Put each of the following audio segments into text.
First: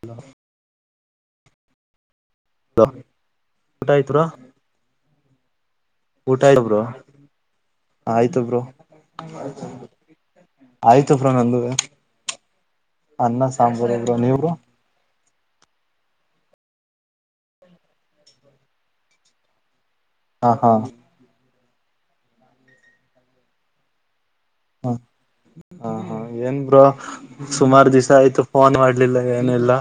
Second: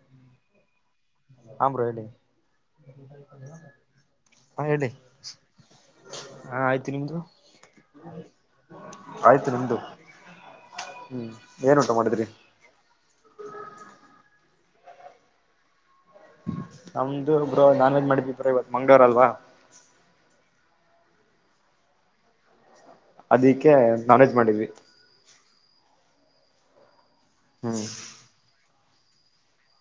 Hello ಹ್ರೋ ಹೇಳಿ hello ಊಟ ಆಯ್ತು ಬ್ರೋ ಹಾ ಹೇಳಿ ಊಟ ಹಾ ಆಯ್ತ ಬ್ರೋ ಆಯ್ತು ನಿಮ್ದು ಆಯ್ತು ಬ್ರೋ ಆಯ್ತು ನಿಮ್ದು ಆಯ್ತು ಹ್ಮ್ ಬ್ರೋ ನಂದು ಏನ್ ಊಟ ಮಾಡಿದ್ರಿ ಅನ್ನ ಸಾಂಬಾರ ನೀವು ನಮ್ದು ಬ್ರೋ ನಾನ್ ವೆಜ್ ಮಾಡಿದ್ ಬ್ರೋ ಇವತ್ ಮಂಗವಾರ ಅಲ್ವಾ ಹ ಹಾ ಅದಿಕ್ಕೆ ನಾನ್ ವೇಜ್ ಮಾಡಿದ್ವಿ ಹಾ ಹಾ ಏನ್ ಬ್ರೋ ಹ್ಮ್ ಸುಮಾರು ದಿವ್ ಆಯ್ತು ಫೋನ್ ಮಾಡಲಿಲ್ಲ ಏನೆಲ್ಲಾ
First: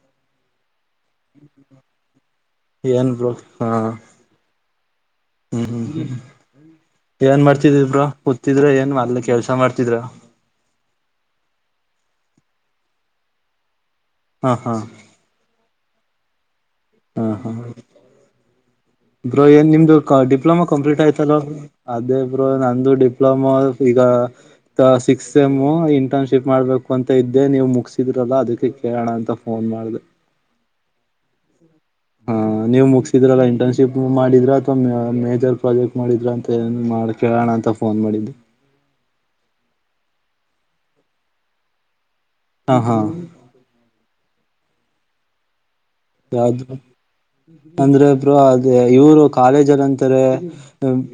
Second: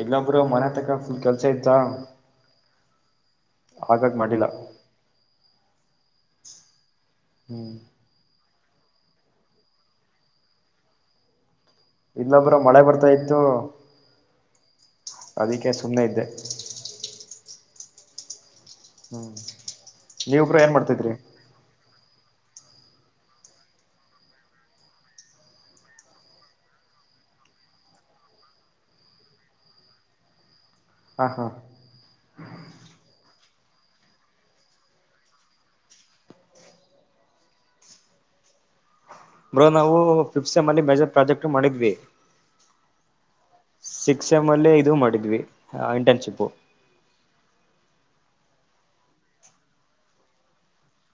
ಇಲ್ಲೊಬ್ರು ಮನೆ ತ ಕೆಲ್ಸ ಇಯತ್ತಾ ಏನ್ ಆಗಾಗ ಮಾಡಿಲ್ಲ ಹೂಂ ಹೂಂಏನ್ ಹ್ಮ್ ಮಾಡ್ತಿದಬ್ರ ಿದ್ರ ಏನ್ ಮದಲ ಕೆಲ್ಸ ಮಾಡ್ತಿದ್ರ ಇಲ್ಲೊಬ್ರ ಮಳೆ ಬರ್ತಾ ಇತ್ತು ಹಾ ಹಾ ಸುಮ್ಮನೆ ಇದ್ದೆ ಹ ಹ ಬ್ರೋ ಏನ್ ನಿಮ್ದು ನೀವ್ ಬ್ರೋ ಡಿಪ್ಲೊಮಾ ಏನ್ ಕಂಪ್ಲೀಟ್ ಮಾಡ್ತಿದ್ರಿ ಆಯ್ತಲ್ಲ ಅದೇಬ್ರು ನಂದು ಡಿಪ್ಲೊಮಾ ಈಗ ಸಿಕ್ಸ್ತ್ ಸಮ್ ಇಂಟರ್ನ್ಶಿಪ್ ಮಾಡ್ಬೇಕು ಕೊಂತ ಇದ್ದೆ ನೀವು್ ಮುಗಸಿದ್ರಲ್ಲ ಅದಕ್ಕೆ ಕೇಳೋಣ ಅಂತ ಫೋನ್ ಮಾಡ್ದ ಹ ಹಾ ಹಾ ನೀ್ ಮುಗಸಿದ್ರಲ್ಲ ಇಂಟರ್ನ್ಶಿಪ್ ಮಾಡಿದ್ರ ಅಥವಾ ಮೇಜರ್ ಪ್ರಾಜೆಕ್ಟ್ ಮಾಡಿದ್ರ ಅಂತ ಏನ್ ಮಾಡ್ ಕೇಳೋಣ ಅಂತ ಫೋನ್ ಮಾಡಿದ್ದು ಬೋ ನಾವು ಫಿಪ್ಸೆಮ್ ಅಲ್ಲಿ ಮೇಜರ್ ಪ್ರಾಜೆಕ್ಟ್ ಮಾಡಿದ್ವಿ ಹ ಹಾ ಸಿಕ್ಸ್ ಎಮ್ ಅಲ್ಲೇ ಇದು ಮಾಡಿದ್ವಿ ಇಂಟರ್ನ್ಶಿಪ್ು ಯಾವ್ದು ಅಂದ್ರೆ ಬ್ರೋ ಅದ ಇವ್ರು ಕಾಲೇಜರ್ ಅಂತಾರೆ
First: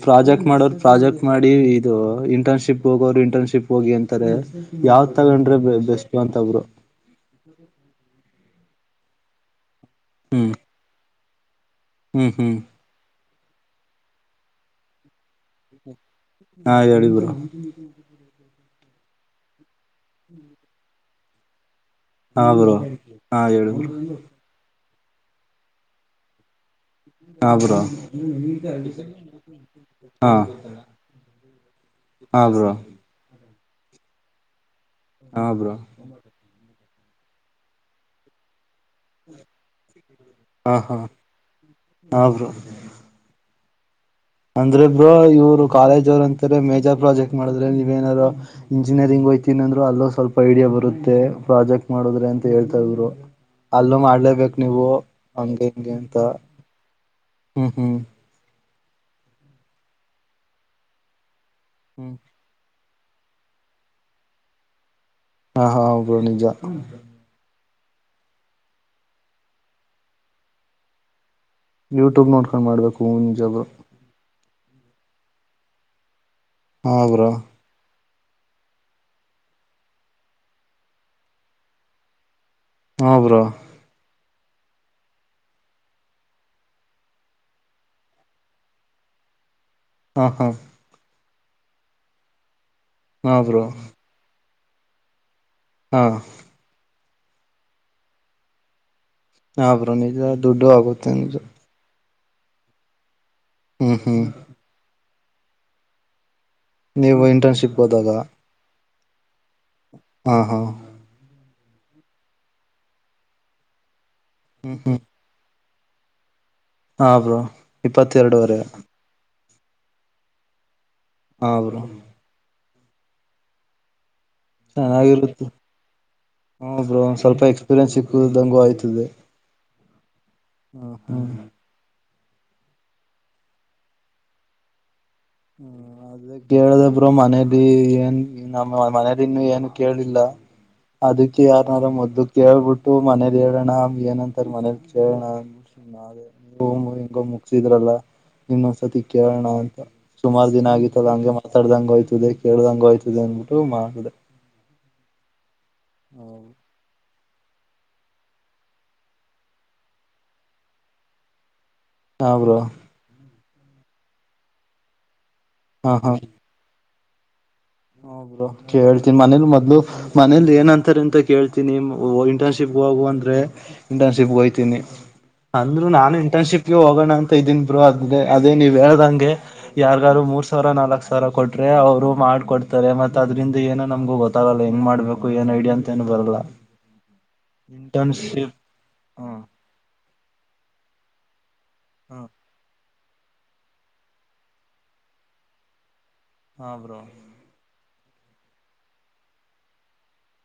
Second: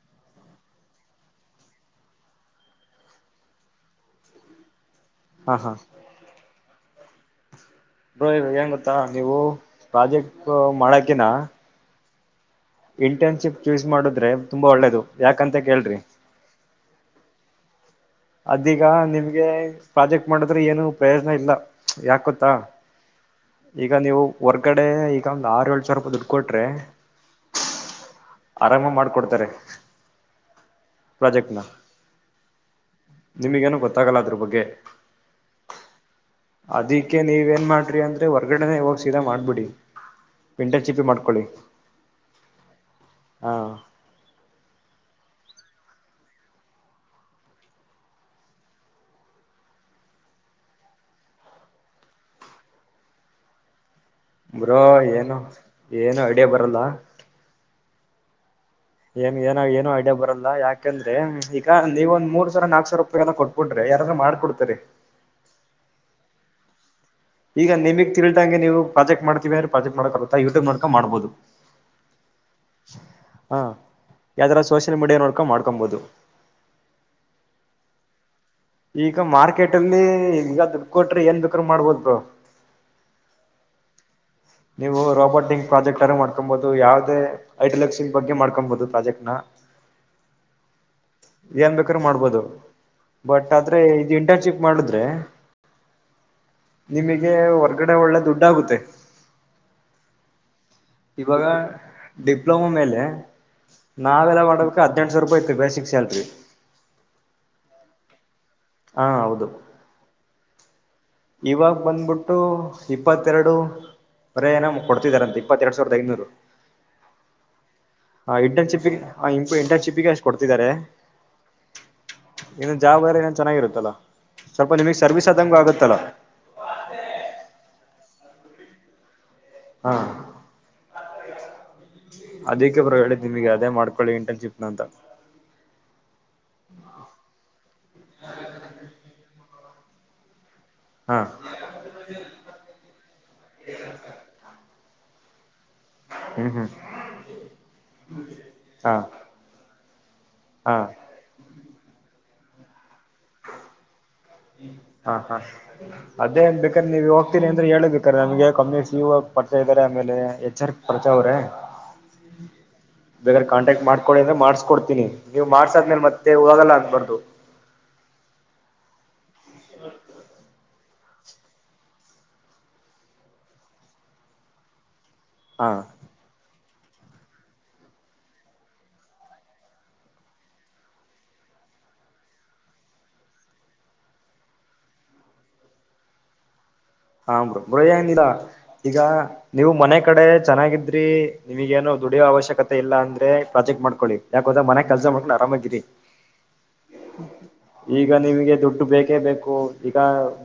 ಪ್ರಾಜೆಕ್ಟ್ ಮಾಡೋರು ಪ್ರಾಜೆಕ್ಟ್ ಮಾಡ ನ ಇದು ಇಂಟರ್ನ್ಶಿಪ್ ಹೋಗೋರು ಇಂಟರ್ನ್ಶಿಪ್ ಹೋಗಿ ಅಂತಾರೆ ಯಾವ ಹಾ ತಗೊಂಡ್ರೆ ಹಾ ಬೆಸ್ಟ್ ಅಂತಬ್ರು ಂಗ ಗೊತ್ತಾ ನೀವು ಪ್ರಾಜೆಕ್ಟ್ ಹ್ಮ್ ಮಾಡಕಿನ ಹ್ಮ್ ಹ್ಮ್ ಇಂಟರ್ನ್ಶಿಪ್ ಚೂಸ್ ಮಾಡುದ್ರೆ ತುಂಬಾ ಒಳ್ಳೇದು ಯಾಕಂತ ಕೇಳ್ರಿ ಹಾ ಹೇಳಿ ಬುರು ಅದೀಗ ನಿಮ್ಗೆ ಪ್ರಾಜೆಕ್ಟ್ ಮಾಡದ್ರೆ ಏನು ಪ್ರಯೋಜನ ಇಲ್ಲ ಹಾ ಯಾಕತ್ತಾ ಬ್ರೋ ಹಾ ಹೇಳಿ ಬ್ರೋ ಈಗ ನೀವು ಹೊರ್ಗಡೆ ಡೆ ಈಗ ಒಂದ್ ಆರು ಏ ಸಾವರ ರೂಪಾಯ ದುಡು ಕೊಟ್ರೆ ಹಬರಾ ಆರಾಮ ಮಾಡ್ಕೊಡ್ತಾರೆ ಹಾ ಹ್ರ ನಿಮಗೇನೂ ಗೊತ್ತಾಗಲ್ಲ ಅದ್ರ ಬಗ್ಗೆ ಹಾ ಬ್ರೋ ಅದಿಕ್ಕೆ ನೀವೇನ್ ಮಾಡ್ರಿ ಅಂದ್ರೆ ಹೊರ್ಗಡೆನೆ ಹೋಗ ಮಾಡ್ಬಿಡಿ ಹಾ ಪಿಂಟರ್ ಹಾ ಚಿಪಿ ಮಾಡ್ಕೊಳ್ಳಿ ಹಾ ಬ್ರೋ ಹಾ ಅಂದ್ರೆ ಇಬ್್ರೋ ಇವ್ರು ಕಾಲೇಜ್ ಅವರು ಅಂತಾರೆ ಮೇಜರ್ ಪ್ರಾಜೆಕ್ಟ್ ಮಾಡಿದ್ರೆ ನೀವೇನಾದಾರರು ಇಂಜಿನಿಯರಿಂಗ್ ಯತನಂದ್ರರು ಅೋ ಸ್ವಲ್ಪ ಐಡಿಯಾ ಬರುತ್ತೆ ಪ್ರಾಜೆಕ್ಟ್ ಮಾಡದ್ರೆ ಅಂತ ಹೇಳ್ತಾ ಇದ್ರು ಅಲ್ಲೋ ಮಾಡ ಇಲೇಬೇಕು ಬ್ರೋ ನೀವು ಏನು ಹಂಗಗೆ ಹಂಗೆ ಅಂತ ಏನು ಐಡಿಯಾ ಬರಲ್ಲ ಹ್ಮ್ ಹ್ಮ್ ಏನ್ ಏ ಏನು ಡಾ ಬರಲ್ಲ ಯಾಕಂದ್ರೆ ಈಗ ನೀವ ಹ್ಮ್ ಒಂದ್ ಮೂರ್ ಸಾವರ ನಾಕ್ ಸಾವರ ಕೊಟ್ಕಟ್ರೆ ಯಾರಾದ್ರೂ ಮಾಡ್ಕ ಕೊಡ್ತರಿ ಹಾ ಹಾ ಪ್ರಣಿಜ ಈಗ ನಿಮಗ್ ತಿಳಿದಂಗೆ ನೀವು ಪ್ರಾಜೆಕ್ ಮಾಡ್ತೀವಿಂದ್ರೆ ಪ್ರಾಜೆಕ್ಟ್ ಮಾಡಕರುತ್ತಾ ಯೂಟ್ಯೂಬ್ ಮಾಡ್ಕ ಮಾಡಬಹದು ಯೂಟ್ಯೂಬ್ ನೋಡ್ಕೊಂಡು ಮಾಡ್ಬೇಕು ಹೂನ್ ಜಾಗ ಮರ್ಕ ಮಾಡ್ಕೊಬಹುದು ಹೋಗ್ರ ಈಗ ಮಾರ್ಕೆಟ್ ಅಲ್ಲಿ ಈಗ ದು ಕೊಟ್ರೆ ಏನ್ ದುಕ್ಕ್ರ ಮಾಡ್ಬೋದ ಹ ಬ್ರೋ ನೀವು ರೋಬೋಟಿಕ್ ಪ್ರಾಜೆಕ್ಟ್ರೂ ಮಾಡ್ಕೊಬಹುದು ಯಾವವುದೇ ಐಟಲೆಕ್ಸಿಂಗ ಬಗ್ಗೆ ಮಾಡ್ಕೊಬಹುದು ಪ್ರಾಜೆಕ್ಟ್ ನ ಹಾ ಹಾ ಏನ್ ಬೇಕಾರ ಮಾಡ್ಬೋದು ಹಾ ಬಟ್ ಬ್ರೋ ಆದ್ರೆ ಇದು ಇಂಟರ್ನ್ಶಿಪ್ ಮಾಡುದ್ರೆ ಹಾ ನಿಮಗೆ ಹೊರ್ಗಡೆ ಒಳ್ಳೆ ದುಡ್ಡ ಆಗುತ್ತೆ ಹಾ ಬ್ರೋಣಜ ದುಡ್ಡು ಆಗುತ್ತೆು ಇವಾಗ ಡಿಪ್ಲೊಮಾ ಮೇಲೆ ಹ್ಮ್ ನಾವೆಲ್ಲ ಮಾಡಬೇಕು ಹದ್ನೆಂಟು ಸಾವಿರ ರೂಪಾಯಿ ಐತೆ ಬೇಸಿಕ್ ಸ್ಯಾಲ್ರಿ ನೀವು ಇಂಟರ್ನ್ಶಿಪ್ ಹೋದಾಗ ಹಾ ಹೌದು ಹಾ ಹಾ ಇವಾಗ ಬಂದ್ಬಿಟ್ಟು ಇಪ್ಪತ್ತೆರಡು ಪ್ರಯಾಣ ಹ್ಮ್ ಹ್ಮ್ ಕೊಡ್ತಿದಾರಂತ ರಡ್ ಸಾವಿರದ ಹಾ ಬ್ರೋ ಇಪ್ಪತ್ತೆರಡುವರೆ ಐನೂರುಿ ಇಂಟರ್ನ್ಶಿಪ್ಿಗೆ ಅಷ್ಟು ಕೊಡ್ತಿದ್ದಾರೆ ಹಾ ಬ್ರೋ ಇನ್ನೊ ಜಾಬ್ ಎಾರ ಏನನ್ ಚೆನ್ನಾಗಿರುತ್ತಲ್ಲ ಸ್ವಲ್ಪ ನಿಮಗ್ ಸರ್ವೀ್ ಆದಂಗ ಆಗತ್ತಲ್ಲಾ ಹ ಬ್ರೋ ಸ್ವಲ್ಪ ಎಕ್ಸ್ಪೀರಿಯನ್ಸ್ ಸಿಕ್ಕಂಗು ಆಯ್ತದೆ ಹಾ ಹ್ಮ ಅದಕ್ಕೆ ಪರವಾಗಿ ಹೇಳಿ ನಿಮಗೆ ಅದೇ ಮಾಡ್ಕೊಳ್ಳಿ ಇಂಟರ್ನ್ಶಿಪ್ನ ಅಂತ ಹ್ಮ ಅದ ಕೇಳಿದಬ್ರು ಮನೇಲಿ ಏನ್ ನಮ್ಮ ಮನೇಲಿ ಇನ್ನು ಏನ್ ಕೇಳಿಲ್ಲ ಹಾ ಅದಕ್ಕೆ ಯಾರನಾರ ಮೊದ್ದ ಕೇಳ್ಬಿಟ್ಟು ಮನೇಲಿ ಹೇಳೋಣ ಏನಂತಾರ ಮನೇಲಿ ಕೇಳಣ ಹ್ಮ್ ಹ್ಮ್ ಹಿಂಗೋ ಮುಗಸಿದ್ರಲ್ಲ ಹಾ ನಿನ್ನೊಂದ್ಸತಿ ಕೇಳೋಣ ಅಂತ ಸುಮಾರು ದಿನ ಹಾ ಆಗಿತ್ತಲ್ಲ ಹಂಗೆ ಮಾತಾಡ್ದಂಗಗೆೋಯ್ತದೆ ಕೇಳ್ದಂಗ ಹಯ್ತದೆ ಅನ್ಬಿಟ್ಟು ಮಾಡಿದೆ ಹಾ ಹಾ ಅದೇನ್ ಬೇಕ್ರ ನೀವ ಇ ತಿ ಅಂದ್ರೆ ಹೇಳಬೇಕಾರೆ ನಮಗೆ ಕಮ್ಮ ಯ ಪರಿಚ ಇದಾರೆ ಆಮೇಲೆ ಎಚ್ ಆರ್ ಪರಿಚಾ ಅವ್ರೆ ಹ್ರೋ ಬೇಕಾದ್ರೆ ಕಾಂಟ್ಯಾಕ್ಟ್ ಮಾಡ್ಕೊಂಡಿ ಅಂದ್ರೆ ಮಾಡಸ್ಕಡ್ತನಿ ನೀವು ಮಾಡ್ಸಾದ್ಮೇಲೆ ಮತ್ತೆ ಹೋಗಲ್ಲ ಅಂದಬಾರ್ದು ಹೌದರು ಕೇಳ್ತೀನಿ ಮನೇಲಿ ಮೊದ್ಲು ಮನೇಲಿ ಏನಂತ ಥರ್ ಅಂತ ಕೇಳ್ತೀನಿ ಇಂಟರ್ನ್ಶಿಪ್ಗೆ ಹೋಗುವ ಅಂದ್ರೆ ಇಂಟರ್ನ್ಶಿಪ್ಗೆ ಹೋಗಯ್ತೀನಿ ಹಾ ಅಂದ್ರು ನಾನು ಇಂಟರ್ನ್ಶಿಪ್ ಹೋಗೋಣ ಅಂತ ಇದೀನ್ ಬ್ರರು ಅದ ಅದೇ ನೀವ್ ಹೇಳ್ದಂಗೆ ಯಾರ್ಗಾರು ಮೂರ್ ಸಾವಿರ ನಾಲ್ಕ್ ಸಾವರ ಕೊಟ್ರಿ ಅವ್ರು ಮಾಡ್ಕೊಡ್ತಾರೆ ಇತಾರೆ ಮತ್ತತ್ ಅದ್ರಿಂದ ಏನೋ ನಮ್ಗ ಗೊತ್ತಾಗಲ್ಲ ಹೆಂಗ್ ಮಾಡ್ಬೇಕು ಏನ್ ಐಡಿಯಾ ಅಂತ ಏನು ಬರಲ್ಲ ಹಾ ಬ ಬ್ರೋ ಏನಿಲ್ಲಾ ಇಂಟರ್ನ್ಶಿಪ್ ಈಗ ಹ್ಮ ನೀವು ಮನೆ ಕಡೆ ಚೆನ್ನಾಗಿದ್ರಿ ನಿಮಗೇಏನು ದುಡಿಯೋ ಹ್ಮ ಅವಶ್ಯಕತೆ ಇಲ್ಲ ಅಂದ್ರೆ ಪ್ರಾಜೆಕ್ಟ್ ಮಾಡಕೊಳ್ಳಿ ಯಾಕೋದ್ರ ಮನೆ ಕೆಸ ಮಾಡ್ಕೊಂಡು ಆರಾಮಾಗೀರಿ ಹಾ ಬ್ರೋ ಈಗ ನಿಮಗೆ ದುಡ್ಡು ಬೇಕೇ ಬೇಕು ಈಗ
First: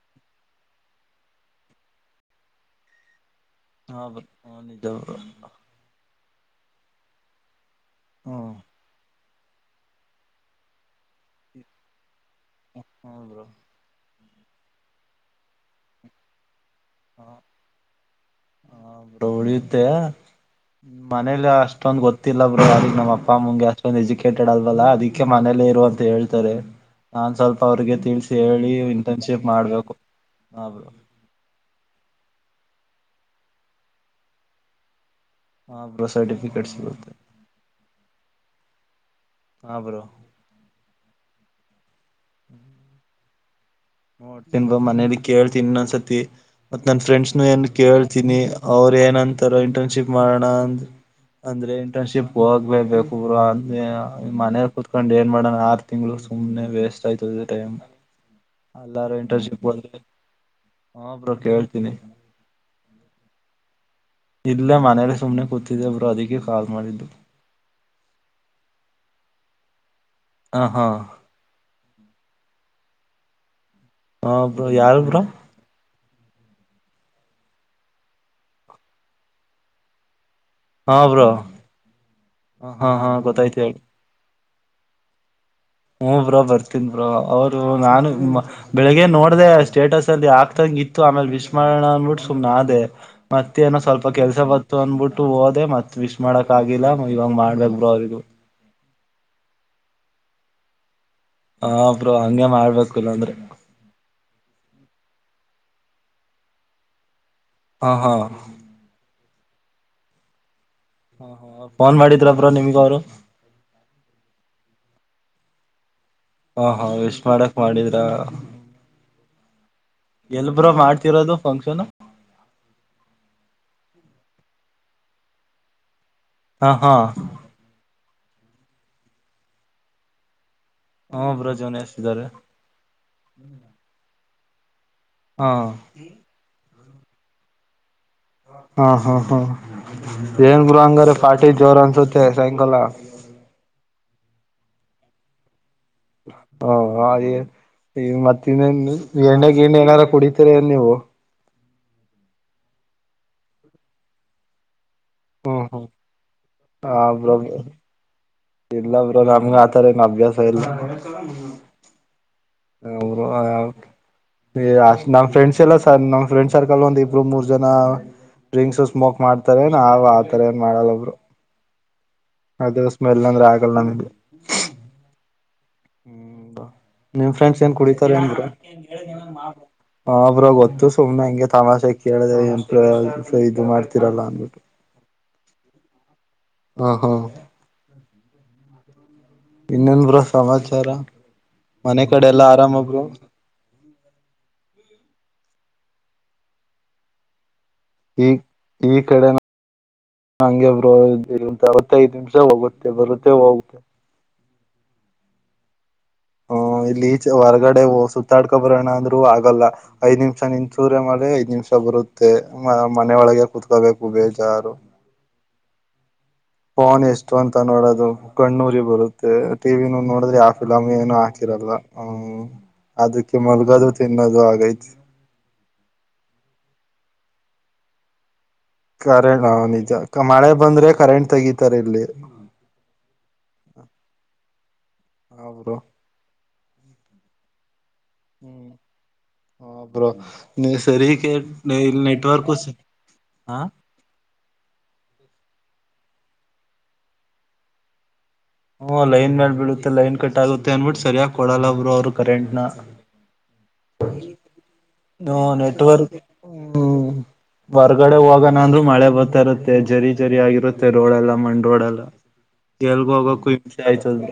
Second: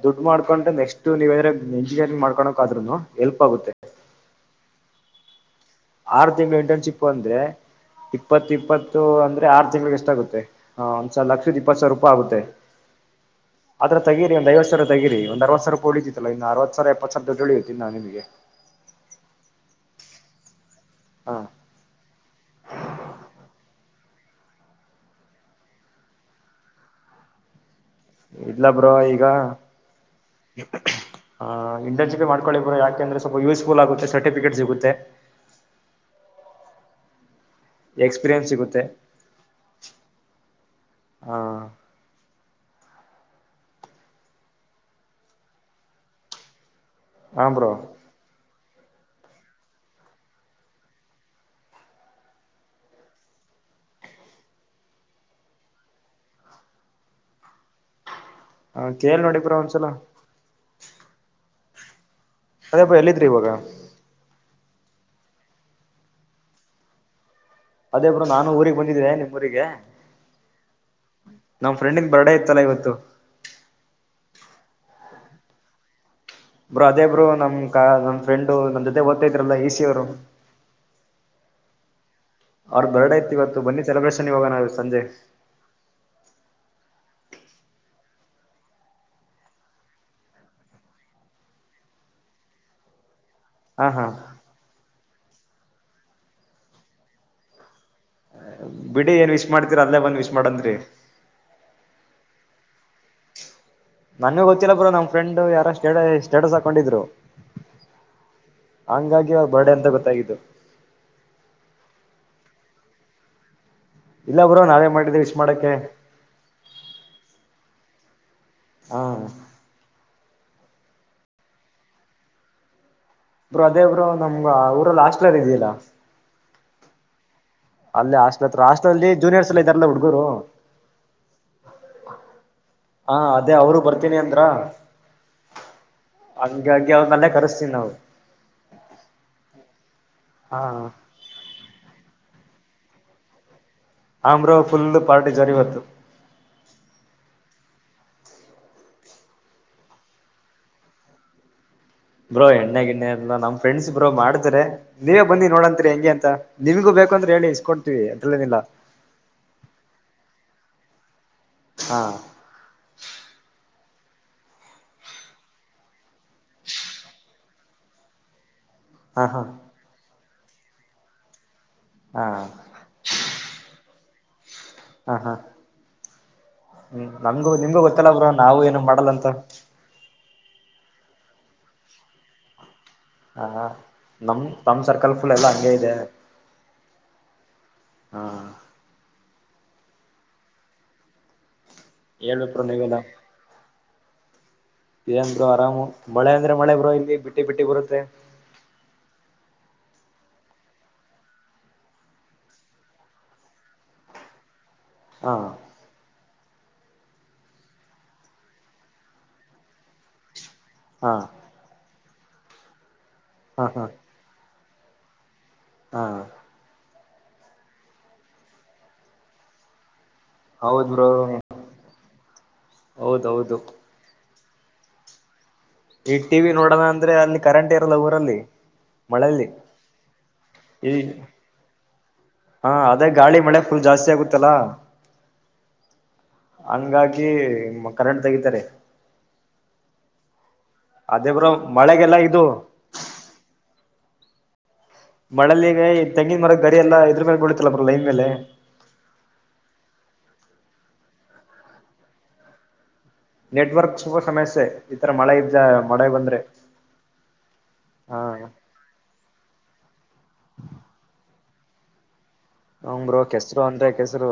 ದುಡ್ಡು ಮಾಡ್ಕೊಂಡೆ ನೆಕ್ಸ್ಟ್ ನೀವ ಎಂಜಿನಿಯರಿಂಗ್ ಮಾಡ್ಕೋಕ್ಾದ್ರ್ನು ಹಾ ಹ ನೀಾವ ಆರು ತಿಂಗಳು ಇಂಟರ್ನ್ಶಿಪ್ ಅಂದ್ರೆ ಹ್ಮ ಇಪ್ಪತ್ತು ಇಪ್ಪತ್ತು ಅಂದ್ರೆ ಆರು ತಿಂಗಳಿಗೆ ಎಷ್ಟ ಆಗುತ್ತೆ ಒಂದ್ಸಲ ಲಕ್ಷದ ಇಪ್ಪತ್ ಸಾವಿರ ರೂಪಾಯಿ ಆಗುತ್ತೆ ಹಾ ಬ್ರೋ ಅದ್ರ ತಗಿರಿ ಒಂದುಐವತ್ತು ಸಾವರ ತಗಿ ಒಂದು ಅವ ಸಾವರೋಳಿತತ್ತಲ್ಲ ಒಂದು ಅವತ್ತು ಸರ ಹಾ ಎಪ್ಪತ್ತು್ದಡ್ಡಳ ಹತಿ ನಾ ನಿಮಗೆ ಹ ಹಾ ್ನೇಲಿ ಅಷ್ಟೊಂದು ಗೊತ್ತಿಲ್ಲ ಬ್ರರು ಅಿಗೆ ನಮ್ಮ ಅಪ್ಪ ಅಮ್ಮಂಗೆ ಅಷ್ಟೊಂದ ಎಜುಕ ಕೆಟ್ಟಡಲ್ವಲ್ಲ ಅದಕ್ಕೆ ಮನೇಲ್ಲೇ ಇರು ಅಂತ ಹೇಳ್ತಾರೆ ನಾನ್ ಸ್ವಲ್ಪ ಅವ್ರಿಗೆ ತಿಳಿಸಿಿ ಇಲ್ಲ ಹೇಳಿ ಬ್ರೋ ಈಗ ಇಂಟರ್ನ್ಶಿಪ್ ಮಾಡ್ಬೇಕುರು ಇಂಟರ್ನ್ಿಪ್ ಮಾಡಕೊಳ್ಳಿಬ್ರಾ ಯಾೆಂದ್ರೆ ಸ್ಲ್ಪ ಯೂಸ್ಫುಲ್ ಆಗುತ್ತೆ ಸರ್ಟಫಿಕೇಟ್ ಸಿಗುತ್ತೆ ಹಾ್ರ ಸರ್ಟಿಫಿಕೇಟ್ ಸಿ ಬತ ಎಕ್ಸ್ಪೀರಿಯನ್ಸ್ ಸಿಗುತ್ತೆ ಆ ಬ್ರೋ ಹಾ ನೋತನ್ ಬ ಮನೇಲಿ ಕೇಳ್ತನ್ ಒಂದಸತಿ ಮತ್ತ ನನ್ನ ಫ್ರೆಂಡ್ಸ್ನು ಹಾ ಏನ್ ಬ್ರೋ ಕೇಳ್ತೀನಿ ಅವರು ಏನಂತಾರ ಇಂಟರ್ನ್ಶಿಪ್ ಮಾಡೋಣ ಅಂದ ಅಂದ್ರೆ ಇಂಟರ್ನ್ಶಿಪ್ ಹೋಗ್ಬೇಕೇಬೇಕುರು ಅಂದ ಮನಲಿ ಕುೂತ್ಕೊಂಡ್ ಏನ್ ಮಾಡಣ ಆರು ತಿಂಗ್ಗಳು ಸುಮ ವೇಸ್ಟ್ ಆಯ್ತ ೈಮ ಎಲ್ಲಾರು ಕೇಳ್ ನೋಡಿ ಬ್ರೋ ಇಂಟರ್ನ್ಶಿಪ್ ಒಂದ್ಸಲ ಹೋದ್ರೆ ಹಬ್ರ ಕೇಳ್ತೀನಿ ಅದೇ ಬ ಎಲ್ಲಿದ್ರಿ ಇವಾಗ ಇಲ್ಲೇ ಮನೇಲಿ ಸುಮ್ನೆ ಕೂತಿದ್ದೆ ಒಬ್ರು ಅದಕ್ಕೆ ಕಾಲ್ ಮಾಡಿದ್ದು ಅದೇ ಬ್ರೋ ನಾನು ಊರಿಗೆ ಬಂದಿದ್ದೆ ನಿಮ್ ಊರಿಗೆ ಹಾ ಹಾ ನಮ್ ಫ್ರೆಂಡಗ್ ಬರ್ಡ ಇತ್ತಲ್ಲ ಇವತ್ತು ಹಾ ಬ್ರೋ ಯಾರು ಬ್ರೋ ಬ್ರೋ ಅದೇ ಬ್ರೋ ನಮ್ ಕ ನಮ್ ಫ್ರೆಂಡು ನಮ್ ಜೊತೆ ಓದ್ತಾ ಇದ್ರಲ್ಲಾ ಈಸಿ ಅವರು ಹಾ ಬ್ರೋ ಅವ್ರ ಬರ್ತ್ಡೇ ಇತ್ತು ಇವತ್ತು ಬನ್ನಿ ಸೆಲೆಬ್ರೇಷನ್ ಇವಾಗ ನಾವು ಸಂಜೆ ಹು ಬ್ರೋ ಬರ್ತನಿ ಬ್ರೋ ಅವ್ರು ನಾನು ಬೆಳಿಗ್ಗೆ ನೋಡ್ದ ಸ್ಟೇಟಸ್ ಅಲ್ಲಿ ಆಕ್ತಾಗ ಇತ್ತು ಆಮೇಲೆ ವಿಶ್ ಮಾಡಣ ಅಂದ್ಬಿಟ್ಟು ಸುಮ್ನ ಆದೆ ಮತ್ತ ಏನೋ ಹಾ ಹಾ ಸ್ವಲ್ಪ ಕೆಲಸ ಬತ್ತು ಅಂದಬಿಟ್ಟು ಹಓದೆ ಮತ್ ವಿಶ್ ಮಾಡಕ್ ಆಗಿಲ್ಲ ಇವಾಗ್ ಮಾಡ್ಬೇಕಕ್ ಬ್ರೋ ಅವ್ರ ಹ ಬಿಡಿ ಏನ್ ವಿಶ್ ಮಾಡ್ತಿರಿ ಅಲ್ಲೇ ಬಂದ್ ವಿಶ್ ಮಾಡನ್ರಿ ಹ ಬ್ರೋ ಹಂಗೆ ಮಾಡ್ಬೇಕು ಇಲ್ಲ ಅಂದ್ರೆ ನನ್ಗೂ ಗೊತ್ತಿಲ್ಲ ಬ್ರೋ ನಮ್ ಫ್ರೆಂಡ್ [unintelligible] ಸ್ಟೇಟಸ್ ಹಾಕೊಂಡಿದ್ರು ಹಾ ಹಾ ಈವಾಗ ಬರ್ಡೆ ಅಂತ ಗೊತ್ತಾಗಿದ್ದು ಹಾ ಹ ಫೋನ್ ಮಾಡಿದ್ರ ಬ್ರೋ ನಿಮ್ಗ ಅವರು ಇಲ್ಲ ಬ್ರೋ ನಾವೇ ಮಾಡಿದ್ದೆ ವಿಶ ಮಾಡಕ್ಕೆೆ ಹ ಹಾ ವಿಶ್ ಮಾಡಕ್ ಮಾಡಿದ್ರ ಹಾ ಎಲ್ ಬ್ರೋ ಮಾಡ್ತಿರೋದು ಫಂಕ್ಷನ್ ಬ್ರೋ ಅದೇ ಬ್ರೋ ನಮ್ಗ ಊರ ಅಲ್ಲಿ ಹಾಸ್ಟೆಲ್ ಇರಲಿಲ್ಲ. [unintelligible] ಹಾ ಹಾ ಹಸ್ಟ್ಲ್ ಹತ್ರ ಹಾಸ್ಟಲ್ ಅಲ್ಲಿ ಜೂನಿಯರ್ಸ್ ಎಲ್ಲ ಇದ್ದಾರಲ್ಲ ಹುಡುಗೂರು ಹಾ ಬ್ರೋ ಜೋನಸ್ತಿದ್ದಾರೆ ಹಾ ಅದೇ ಅವರು ಬರ್ತೀನಿ ಅಂದ್ರ ಹಾ ಹಂಗ ಆಗಿ ಅವರನ್ ಅಲ್ಲೇ ಕರಿಸಿತೀವಿ ನಾವು. [unintelligible] ಹಾ ಹಾ ಹಾ ಹಾ ಏನ್ ಬ್ರೋ ಹಂಗಾರೆ ಪಾಟಿ ಜೋರ್ ಅನ್ಸುತ್ತೆ ಸಾಯಂಕಾಲ. [unintelligible] ಆ್ರ ಬ್ರೋ ಫುಲ್ ಪಾರ್ಟಿ ಜೋರ್ ಇವತ್ತು ಹಾ ಹ ಈ ಮತ್ ಇನ್ನೇನು ಎಣ್ನೆ ಗಿಣ್ಣೆ ಏನಾರ ಕುಡಿತೀರ ಏನ್ ನೀವು. ಬ್ರೋ ಎಣ್ಣೆ ಗಿಣ್ಣೆ ಇಲ್ಲದ ನಮ್ಮ ಫ್ರೆಂಡ್ಸ್ ಬ್ರೋ ಮಾಡ್ತಾರೆ. [unintelligible] ನೀವೇ ಬಂದಿ ಹ್ಮ್ ಹ್ಮ್ ನೋಡಂತ್ರಿ ಹೆಂಗೆ ಅಂತ ನಿಮ್ಗೂ ಹ ಬೇಕ ಅಂದ್ರ ಬ್ರೋ ಹೇಳಿ ಇಸ್ಕೊಂತೀವಿ ಇಲ್ಲ ಬ್ರೋ ನಮಗೆ ಆತರ ಏನು ಅಭ್ಯಾಸ ಇಲ್ಲ ಹಾ ಅವರು ಆ ನಮ್ ಫ್ರೆಂಡ್ಸ್ ಎಲ್ಲ ಸರ್ ನಮ್ ಫ್ರೆಂಡ್ ಸರ್ಕಲ್ ಒಂದ ಇಬ್ರು ಮೂರ್ ಜನ ಡ್ರಿಂಕ್ಸ್ ಸ್ಮೋಕ್ ಹಾ ಹಾ ಮಾಡ್ತಾರ ನಾವ್ ಏನ ಆತರ ಏನ್ ಮಾಡಲ್ಲ ಒಬ್ರು ಹಾ ಅದ ಸ್ಮೆಲ್ ಅಂದ್ರೆ ಆಗಲ್ಲ ನಂಗೆ ಹಾ ಹಾ ಹ್ಮ್ ನಿಮ್ ನಮ್ಗೂ ಫ್ರೆಂಡ್ಸ್ ಏನ್ ನಿಮ್ಗೂ ಗೊತ್ತಲ್ಲ ಕುಡಿತಾರೆ ಏನ್ ಬ್ರೋ ಬಿಡ ನಾವು ಏನು ಮಾಡಲ್ಲ ಅಂತ ಹಾ. ಬ್ರೋ ಗೊತ್ತು ಸುಮ್ನೆ ಹಂಗೆ ತಮಾಷೆಗೆ ಕೇಳಿದೆ ಬ್ರೋ ಇದು ಹ ಮಾಡ್ತೀರಲ್ಲ ಅನ್ಬಿಟ್ಟು ಹ ಹ ಹಾ ಹಾಂ ಇನ್ನೇನ್ಬ್ರ ಸಮಾಚಾರ ಮನೆ ಕಡೆ ಎಲ್ಲಾ ಆರಾಮ ಬ್ರೋ ಎಸ್ ಬ್ರೋ ಆರಾಮು ಮಳೆ ಅಂದ್ರೆ ಮಳೆ ಬ್ರೋ ಇಲ್ಲಿ ಬಿಟ್ಟಿ ಬಿಟ್ಟ ಬರು ಈ ಈ ಕಡೆ ಹಂಗೆ ಬ್ರೋ [unintelligible] ಐದು ನಿಮಿಷ ಹೋಗುತ್ತೆ ಬರುತ್ತೆ ಹೋಗುತ್ತೆ ಹ್ಮ ಹಾ ಹ್ಮ ಇಲ್ಲಿ ಈಚೆ ಹೊರ್ಗಡೆ ಸುತ್ತಾಡ್ಕೊ ಬರೋಣ ಅಂದ್ರು ಆಗಲ್ಲ ಐದ್ ನಿಮಿಷ ನಿಂತ. ಚೂರೆ [unintelligible] ಹಾ ಮಳೆ ಐದ್ ನಿಮಿಷ ಬರುತ್ತೆ ಮನೆೆಯೊಳಗೆ ಹಾ ಹಾ ಕುತ್ಕೋಬೇಕು ಬೇಜಾರು. ಹಾ ಪೋನ್ ಎಷ್ಟು ಅಂತ ನೋಡೋದು ಕಣ್ಣೂರಿ ಬರುತ್ತೆ ಟಿವಿನೂ ನೋ ್ರ [unintelligible] ಹೌದ್ ಯಾಫಿಲಮು ಬ್ರೋ ಏನು ಹಾಕಿರಲ್ಲ ಅದಕ್ಕೆ ಹೌದೌದು ಮಲ್ಗದು ತಿನ್ನೋದು. ಗೈತಿ ಈ ಟಿವಿ ನೋಡೋಣ ಅಂದ್ರೆ ಅಲ್ಲಿ ಕರೆಂಟ್ ಇರಲ್ಲ ಊರಲ್ಲಿ. ಖರೆ ಮಳೇಲಿ ಹ ನಿಜ ಮಳೆ ಬಂದ್ರೆ ಈ ಕರೆಂಟ್ ತೆಗೀತಾರ ಇಲ್ಲಿ. ಹಾ ಅದೇ ಗಾಳಿ ಮಳೆ ಫುಲ್ ಜಾಸ್ತಿ ಆಗುತ್ತಲ್ಲಾ. ಅವ್ರು. ಹಂಗಾಗಿ ಮ ಕರೆಂಟ್ ತೆಗಿತಾರೆ. ಹ ಬ್ರೋ ಸರಿ ಅದೇ ಬ್ರೋ [unintelligible] ಮಳೆಗೆಲ್ಲ ಇದು ನೆಟ್ವರ್ಕ್ು [unintelligible] ಹ ಮಳಲಿ ಈಗ ತೆಂಗಿನ್ ಮರ ಗರಿ ಎಲ್ಲ ಇದ್ರ ಮ್ಯಾಲೇ ಬೀಳತ್ತಲ್ಲ ಬ್ರೋ ಲೈನ್ ಮೇಲೆ. ಹ್ಮ್ಮ್ ಲೈನ್ ಮ್ಯಾ ಬೀಳುತ್ತೆ ಲೈನ್ ಕಟ್ ಆಗುತ್ತೆ ಅನ್ಬಿಟ್ಟು ಸರಿಯಾಗಿ ಕೊಡಲ್ಲ ಬ್ರೋ ಅವ್ರ ಕರೆಂಟ್ನ. ನೆಟ್ವರ್ಕ್ ತುಂಬಾ ಸಮಸ್ಯೆ ಈತರ ಮಳೆ ಹ ಇದ್ದ ಮಳೆ ನೆಟ್ವರ್ಕ್ ಬಂದ್ರೆ. ಹ್ಮ್ ಹೊರ್ಗಡೆ ಹಾ ಹೋಗಣಂದ್ರು ಮಳೆ ಬರ್ತಾ ಇರತ್ತೆ ಜರಿ ಜರಿ ಆಗಿರುತ್ತೆ ರೋಡೆಲ್ಲಾ ಮಣ್ಣು. ರೋಡಲ್ಲ ಹ್ಮ್ ಎಲ್ಗ ಬ್ರೋ ಹೋಗಕ್ಕೂ ಕೆಸರು ಹಿಂಸೆ ಅಂದ್ರೆ ಆಯ್ತದೆ ಕೆಸರು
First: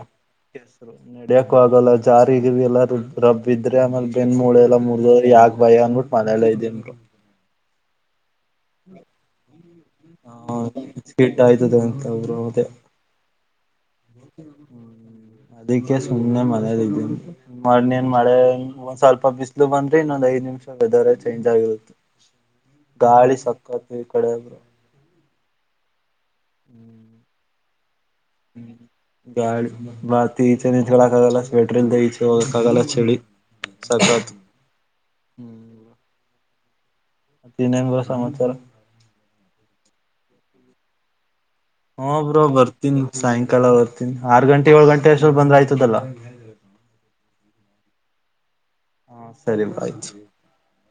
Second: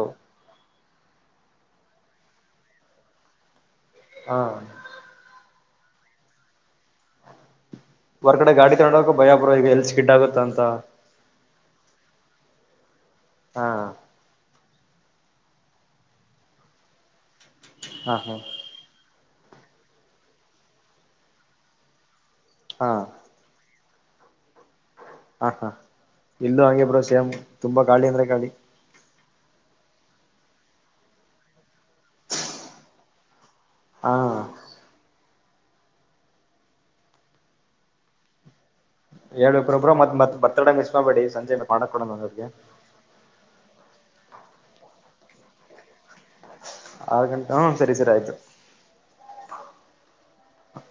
ಕೆಸ್ರು ನಡಿಯಕು ಆಗಲ್ಲ. ಜಾರಿಗಿರಿಯಲ್ಲ ರಬ್ಬ ಇದ್ರೆ ಆಮೇಲೆ ಬೆನ್ನ ಹಾ ಮೂಳೆ ಎಲ್ಲ ಮುರದೋದ್ರೆ ಯಾರ್ ಭಯ ಅನ್ಬಿಟ್ಟು ಮನೇಲೇ ಇದಿನ್ ಬ್ರೋ. ಹೊರಗಡೆ ಗಾಡಿ ತಗೊಂಡ ಹೋಗೋಕು ಭಯ ಬ್ರೋ ಈಗ ಎಲ್ ಸೀ ಹಾ ಕೆಿಟ್ [unintelligible] ಆಯ್ತದೆ ಅಂತ ಬ್ರೋ ಅದೆ ಹಾ ಹ್ಮ ಅದಕ್ಕೆ ಸುಮ್ನೆ ಮನೇಲಿ ಇದ್ದೀನಿ ಮನ್ನಿನ್ ಹಾ ಮಳೆ ಹಾ ಒಂದ್ ಸ್ವಲ್ಪ. ಬಿಸ್ಲು ಬಂದ್ರೆ ಇನ್ನೊಂದ್ ಐದ ನಿಮಿಷ ವೆದರ್ ಚೇಂಜ್ ಆಗಿರುತ್ತೆ ಹಾ ಗಾಳಿ ಸ ಮತ್ ನಿಮ್ ಕಡೆ ಬ್ರೋ. ಹ ಹಾ ಇಲ್ಲೂ ಹಂಗೆ ಬ್ರೋ ಹ್ಮ್ ಸೇಮ್ ತುಂಬಾ ಗಾಳಿ ಅಂದ್ರೆ ಗಾಳಿ. ಗಾಳಿ ಮತಿ [unintelligible] ಈಚೆ ನಿಂತಕಳಕ್ ಆಗಲ್ಲ ಸ್ವೆಟ್ರ ಇಲ್ದೆ ಈಚೆ ಹೋಗಕ್ಕ ಆಗಲ್ಲ ಚಳಿ. ಹಾ ಸತತ್. ಇನ್ನೆನಪ್ಪ ಸಮಾಚಾರ. ಹಳ್ಬೇಕಬ್ರೋ ಮತ್ ಮತ್ ಬರ್ತಡೆ ಮಿಸ್ ಮಾಡ್ಬೇಡಿ ಸಂಜೆ ಮತ್ತ. ಹಾ ಬ್ರೋ ಬರ್ತೀನಿ ಸಾಯಂಕಾಲ ಬರ್ತೀನಿ ಆರ್ ಗಂಟೆ ಏಳ್ ಗಂಟೆ ಅಷ್ಟರಲ್ಲಿ ಬಂದ್ರ ಆಯ್ತದಲ್ಲ. ಆರು ಗಂಟೆ ಹ್ಮ [inaudible] ಹ ಸರಿ ಬ್ರೋ ಅಯ್ತು.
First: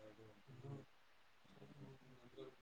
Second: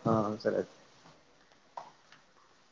ಹಾ ಸರಿಯ್ತು.